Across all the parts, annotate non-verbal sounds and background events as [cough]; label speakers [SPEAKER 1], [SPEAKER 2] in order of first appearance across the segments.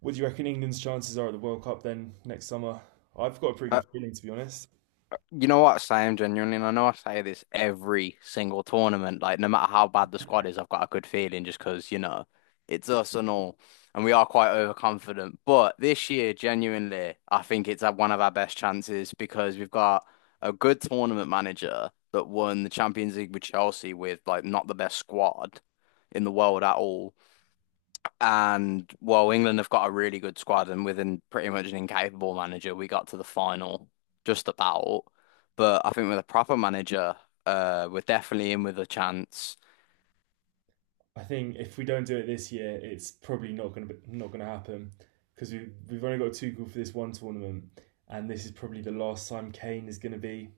[SPEAKER 1] What do you reckon England's chances are at the World Cup then next summer? I've got a pretty
[SPEAKER 2] Uh,
[SPEAKER 1] good feeling to be honest.
[SPEAKER 2] Sam, genuinely, and I know I say this every single tournament, like no matter how bad the squad is, I've got a good feeling just because it's us and all, and we are quite overconfident. But this year, genuinely, I think it's had one of our best chances because we've got a good tournament manager that won the Champions League with Chelsea with like not the best squad in the world at all. And while England have got a really good squad and within pretty much an incapable manager, we got to the final just about. But I think with a proper manager, we're definitely in with a chance.
[SPEAKER 1] I think if we don't do it this year, it's probably not gonna happen because we've only got Tuchel for this one tournament, and this is probably the last time Kane is gonna be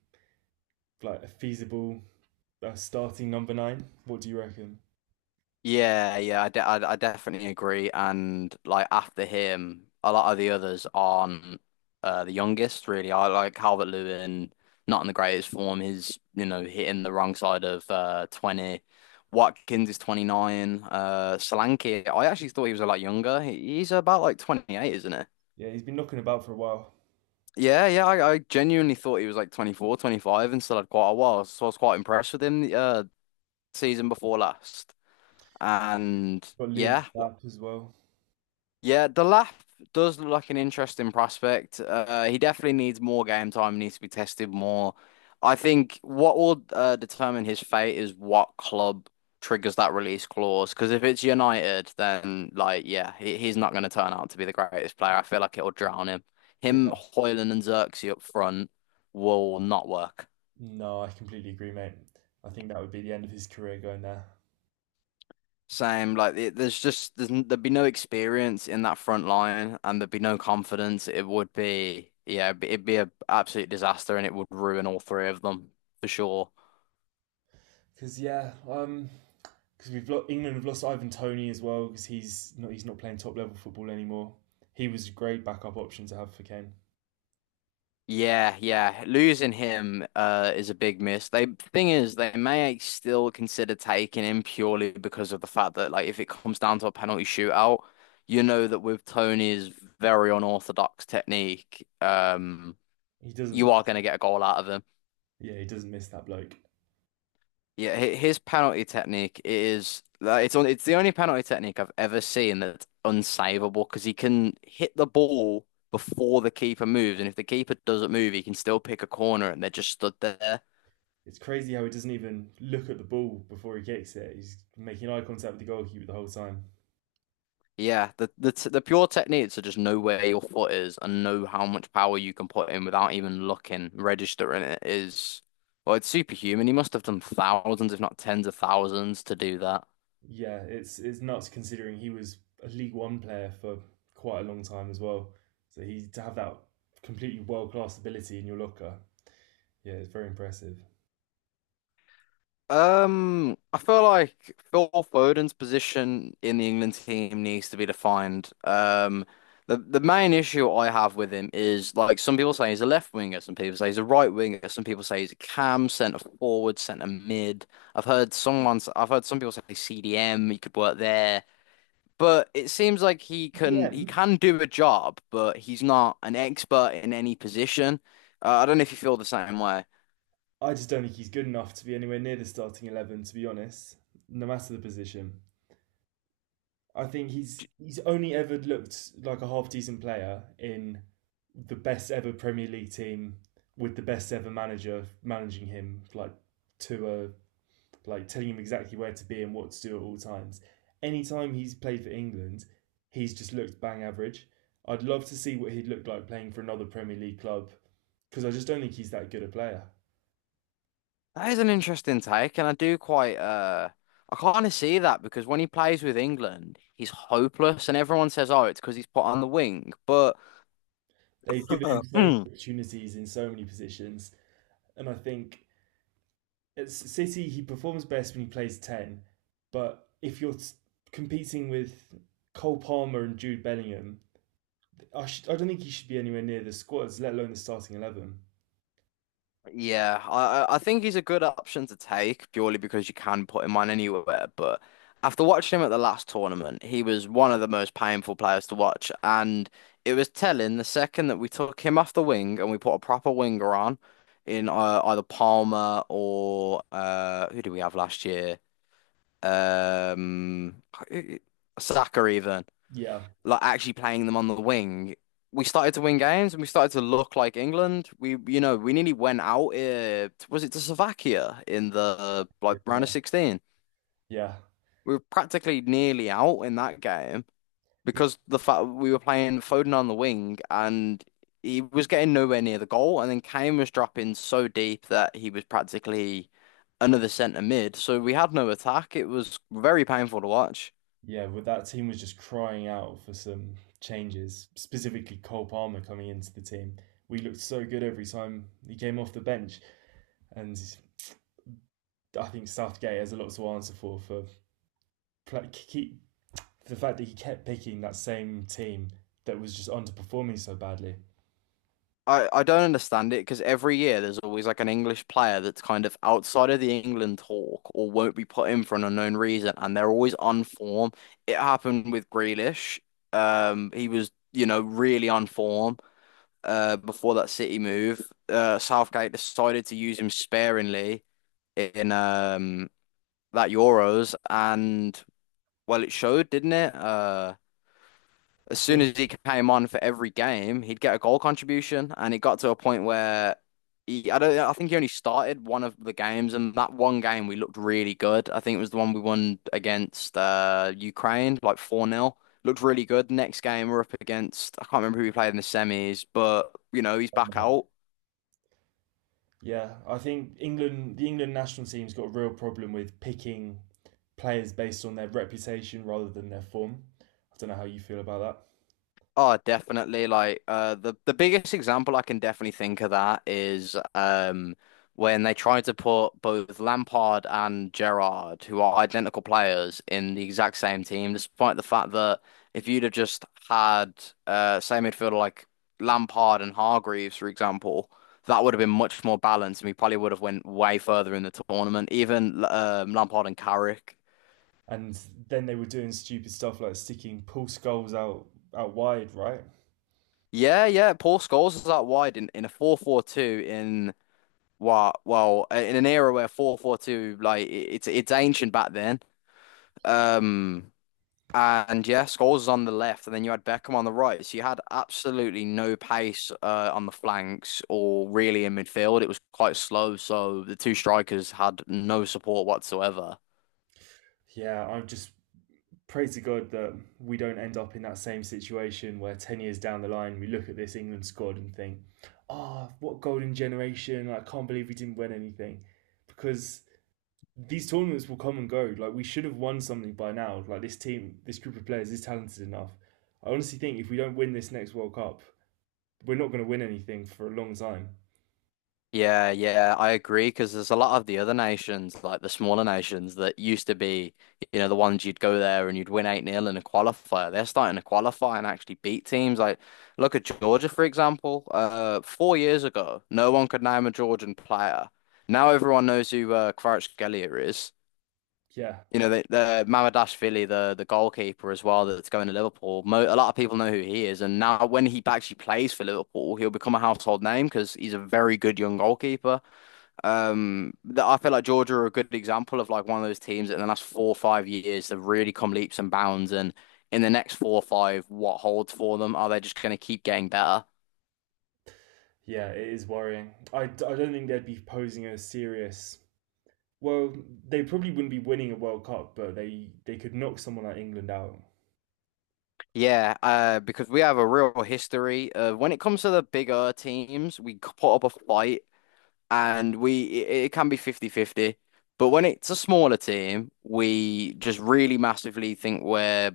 [SPEAKER 1] like a feasible starting number nine. What do you reckon?
[SPEAKER 2] Yeah, yeah, I definitely agree. And like after him, a lot of the others aren't the youngest, really. I like Calvert-Lewin, not in the greatest form. He's hitting the wrong side of 20. Watkins is 29. Solanke, I actually thought he was a lot younger. He's about like 28, isn't he?
[SPEAKER 1] Yeah, he's been knocking about for a while.
[SPEAKER 2] Yeah, yeah, I genuinely thought he was like 24, 25, and still had quite a while. So I was quite impressed with him the season before last. And
[SPEAKER 1] Got Liam
[SPEAKER 2] yeah.
[SPEAKER 1] Delap as well.
[SPEAKER 2] Yeah, the Delap does look like an interesting prospect. He definitely needs more game time, needs to be tested more. I think what will determine his fate is what club triggers that release clause. Because if it's United, then like yeah, he, he's not going to turn out to be the greatest player. I feel like it'll drown him. Him,
[SPEAKER 1] Yeah,
[SPEAKER 2] Højlund, and Xerxes up front will not work.
[SPEAKER 1] no, I completely agree, mate. I think that would be the end of his career going there.
[SPEAKER 2] Same, like it, there's just there's, n- there'd be no experience in that front line, and there'd be no confidence. It would be yeah, it'd be a absolute disaster, and it would ruin all three of them for sure.
[SPEAKER 1] Because yeah, because we've lost, England have lost Ivan Tony as well because he's not playing top level football anymore. He was a great backup option to have for Kane.
[SPEAKER 2] Yeah, yeah, losing him is a big miss. They thing is, they may still consider taking him purely because of the fact that like if it comes down to a penalty shootout, you know that with Tony's very unorthodox technique,
[SPEAKER 1] He doesn't
[SPEAKER 2] you are going to get a goal out of him.
[SPEAKER 1] Yeah, he doesn't miss that bloke.
[SPEAKER 2] Yeah, his penalty technique is like, it's the only penalty technique I've ever seen that's unsavable because he can hit the ball before the keeper moves, and if the keeper doesn't move, he can still pick a corner, and they're just stood there.
[SPEAKER 1] It's crazy how he doesn't even look at the ball before he kicks it. He's making eye contact with the goalkeeper the whole time.
[SPEAKER 2] Yeah, the pure techniques are just know where your foot is and know how much power you can put in without even looking, registering it is well, it's superhuman. He must have done thousands, if not tens of thousands, to do that.
[SPEAKER 1] Yeah, it's nuts considering he was a League One player for quite a long time as well. So he to have that completely world class ability in your locker, yeah, it's very impressive.
[SPEAKER 2] I feel like Phil Foden's position in the England team needs to be defined. The main issue I have with him is like some people say he's a left winger, some people say he's a right winger, some people say he's a cam, centre forward, centre mid. I've heard some people say CDM, he could work there, but it seems like he
[SPEAKER 1] EM
[SPEAKER 2] can do a job, but he's not an expert in any position. I don't know if you feel the same.
[SPEAKER 1] I just don't think he's good enough to be anywhere near the starting 11. To be honest, no matter the position, I think he's only ever looked like a half decent player in the best ever Premier League team with the best ever manager managing him, like to a like telling him exactly where to be and what to do at all times. Anytime he's played for England, he's just looked bang average. I'd love to see what he'd look like playing for another Premier League club because I just don't think he's that good a player.
[SPEAKER 2] That is an interesting take, and I do quite I kind of see that because when he plays with England, he's hopeless, and everyone says, "Oh, it's because he's put on the wing." But
[SPEAKER 1] They've given him
[SPEAKER 2] [laughs]
[SPEAKER 1] so many
[SPEAKER 2] [clears throat]
[SPEAKER 1] opportunities in so many positions. And I think at City, he performs best when he plays 10. But if you're s- competing with Cole Palmer and Jude Bellingham, I don't think he should be anywhere near the squads, let alone the starting 11.
[SPEAKER 2] yeah, I think he's a good option to take purely because you can put him on anywhere. But after watching him at the last tournament, he was one of the most painful players to watch, and it was telling the second that we took him off the wing and we put a proper winger on in either Palmer or who did we have last year? um, Saka even,
[SPEAKER 1] Yeah.
[SPEAKER 2] like actually playing them on the wing. We started to win games and we started to look like England. We, you know, we nearly went out. Was it to Slovakia in the
[SPEAKER 1] Yeah.
[SPEAKER 2] like round of
[SPEAKER 1] Yeah.
[SPEAKER 2] 16?
[SPEAKER 1] Yeah.
[SPEAKER 2] We were practically nearly out in that game
[SPEAKER 1] He-
[SPEAKER 2] because the fact we were playing Foden on the wing and he was getting nowhere near the goal. And then Kane was dropping so deep that he was practically another centre mid. So we had no attack. It was very painful to watch.
[SPEAKER 1] Yeah, well, that team was just crying out for some changes, specifically Cole Palmer coming into the team. We looked so good every time he came off the bench, and I think Southgate has a lot to answer for pla- keep the fact that he kept picking that same team that was just underperforming so badly.
[SPEAKER 2] I don't understand it because every year there's always like an English player that's kind of outside of the England talk or won't be put in for an unknown reason, and they're always on form. It happened with Grealish. He was, you know, really on form before that City move. Southgate decided to use him sparingly in that Euros, and well, it showed, didn't it?
[SPEAKER 1] I
[SPEAKER 2] As soon
[SPEAKER 1] think
[SPEAKER 2] as he came on for every game, he'd get a goal contribution, and it got to a point where he, I don't, I think he only started one of the games, and that one game we looked really good. I think it was the one we won against Ukraine, like 4 nil. Looked really good. Next game we're up against, I can't remember who we played in the semis, but you know he's back out.
[SPEAKER 1] yeah, I think England, the England national team's got a real problem with picking players based on their reputation rather than their form. I don't know how you feel about that.
[SPEAKER 2] Oh, definitely. Like the biggest example I can definitely think of that is when they tried to put both Lampard and Gerrard, who are identical players, in the exact same team, despite the fact that if you'd have just had say midfielder like Lampard and Hargreaves, for example, that would have been much more balanced, and we probably would have went way further in the tournament. Even Lampard and Carrick.
[SPEAKER 1] And then they were doing stupid stuff like sticking Paul Skulls out wide, right?
[SPEAKER 2] Yeah, yeah. Paul Scholes is out wide in a 4-4-2 in. Well, well, in an era where 442 like, it's ancient back then. Um and yeah, Scholes was on the left and then you had Beckham on the right. So you had absolutely no pace on the flanks or really in midfield. It was quite slow, so the two strikers had no support whatsoever.
[SPEAKER 1] Yeah, I just pray to God that we don't end up in that same situation where 10 years down the line we look at this England squad and think, ah, oh, what golden generation. I can't believe we didn't win anything. Because these tournaments will come and go. Like, we should have won something by now. Like, this team, this group of players is talented enough. I honestly think if we don't win this next World Cup, we're not going to win anything for a long time.
[SPEAKER 2] Yeah, yeah, I agree because there's a lot of the other nations, like the smaller nations that used to be, you know, the ones you'd go there and you'd win 8 nil in a qualifier. They're starting to qualify and actually beat teams. Like, look at Georgia, for example. 4 years ago, no one could name a Georgian player. Now everyone knows who Kvaratskhelia is.
[SPEAKER 1] Yeah.
[SPEAKER 2] You know, the Mamardashvili, the goalkeeper as well, that's going to Liverpool. Mo A lot of people know who he is, and now when he actually plays for Liverpool, he'll become a household name because he's a very good young goalkeeper. That I feel like Georgia are a good example of like one of those teams that in the last 4 or 5 years have really come leaps and bounds. And in the next four or five, what holds for them? Are they just going to keep getting better?
[SPEAKER 1] Yeah, it is worrying. I don't think they'd be posing a serious. Well, they probably wouldn't be winning a World Cup, but they could knock someone like England out.
[SPEAKER 2] Yeah, because we have a real history of when it comes to the bigger teams, we put up a fight and it can be 50 50. But when it's a smaller team, we just really massively think we're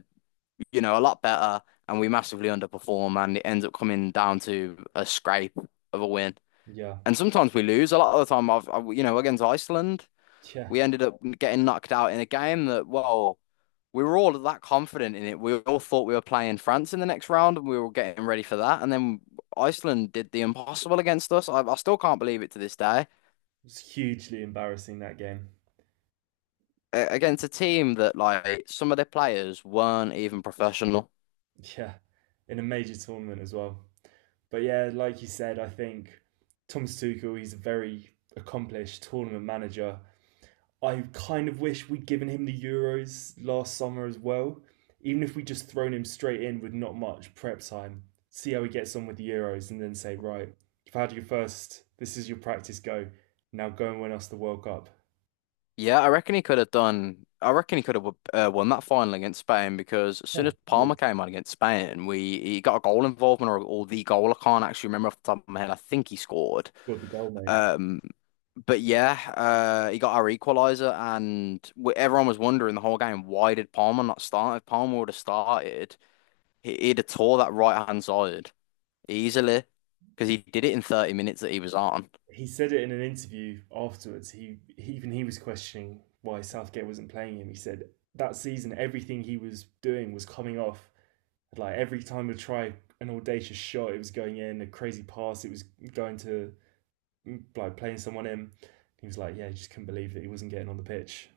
[SPEAKER 2] a lot better, and we massively underperform, and it ends up coming down to a scrape of a win.
[SPEAKER 1] Yeah,
[SPEAKER 2] And sometimes we lose. A lot of the time, I've, I, you know, against Iceland,
[SPEAKER 1] yeah,
[SPEAKER 2] we ended up getting knocked out in a game that, well, we were all that confident in it. We all thought we were playing France in the next round, and we were getting ready for that. And then Iceland did the impossible against us. I still can't believe it to this day.
[SPEAKER 1] it's hugely embarrassing that game.
[SPEAKER 2] Against a team that, like, some of their players weren't even professional.
[SPEAKER 1] Yeah, in a major tournament as well. But yeah, like you said, I think Thomas Tuchel he's a very accomplished tournament manager. I kind of wish we'd given him the Euros last summer as well. Even if we just thrown him straight in with not much prep time, see how he gets on with the Euros, and then say, right, you've had your first. This is your practice go. Now go and win us the World Cup.
[SPEAKER 2] Yeah, I reckon he could have done. I reckon he could have won that final against Spain because as soon
[SPEAKER 1] Yeah,
[SPEAKER 2] as Palmer
[SPEAKER 1] easily
[SPEAKER 2] came on against Spain, we he got a goal involvement or the goal. I can't actually remember off the top of my head. I think he scored.
[SPEAKER 1] scored the goal, mate.
[SPEAKER 2] Um, but yeah, he got our equaliser, and w everyone was wondering the whole game why did Palmer not start? If Palmer would have started, he'd have tore that right hand side easily because he did it in 30 minutes that he was on.
[SPEAKER 1] He said it in an interview afterwards. He even he was questioning why Southgate wasn't playing him. He said that season everything he was doing was coming off like every time we try an audacious shot, it was going in a crazy pass. It was going to like playing someone in. He was like, yeah, he just couldn't believe that he wasn't getting on the pitch.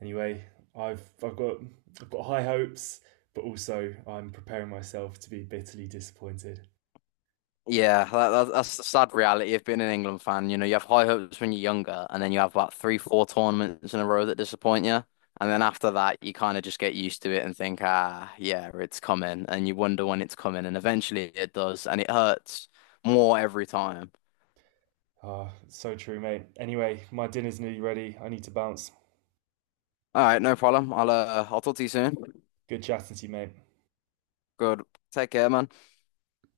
[SPEAKER 1] Anyway, I've I've got I've got high hopes, but also I'm preparing myself to be bitterly disappointed.
[SPEAKER 2] Yeah, that's the sad reality of being an England fan. You know, you have high hopes when you're younger, and then you have about three, four tournaments in a row that disappoint you. And then after that, you kind of just get used to it and think, ah, yeah, it's coming. And you wonder when it's coming. And eventually it does. And it hurts more every time.
[SPEAKER 1] Ah, so true, mate. Anyway, my dinner's nearly ready. I need to bounce.
[SPEAKER 2] All right, no problem. I'll talk to you soon.
[SPEAKER 1] Good chatting to you, mate.
[SPEAKER 2] Good. Take care, man.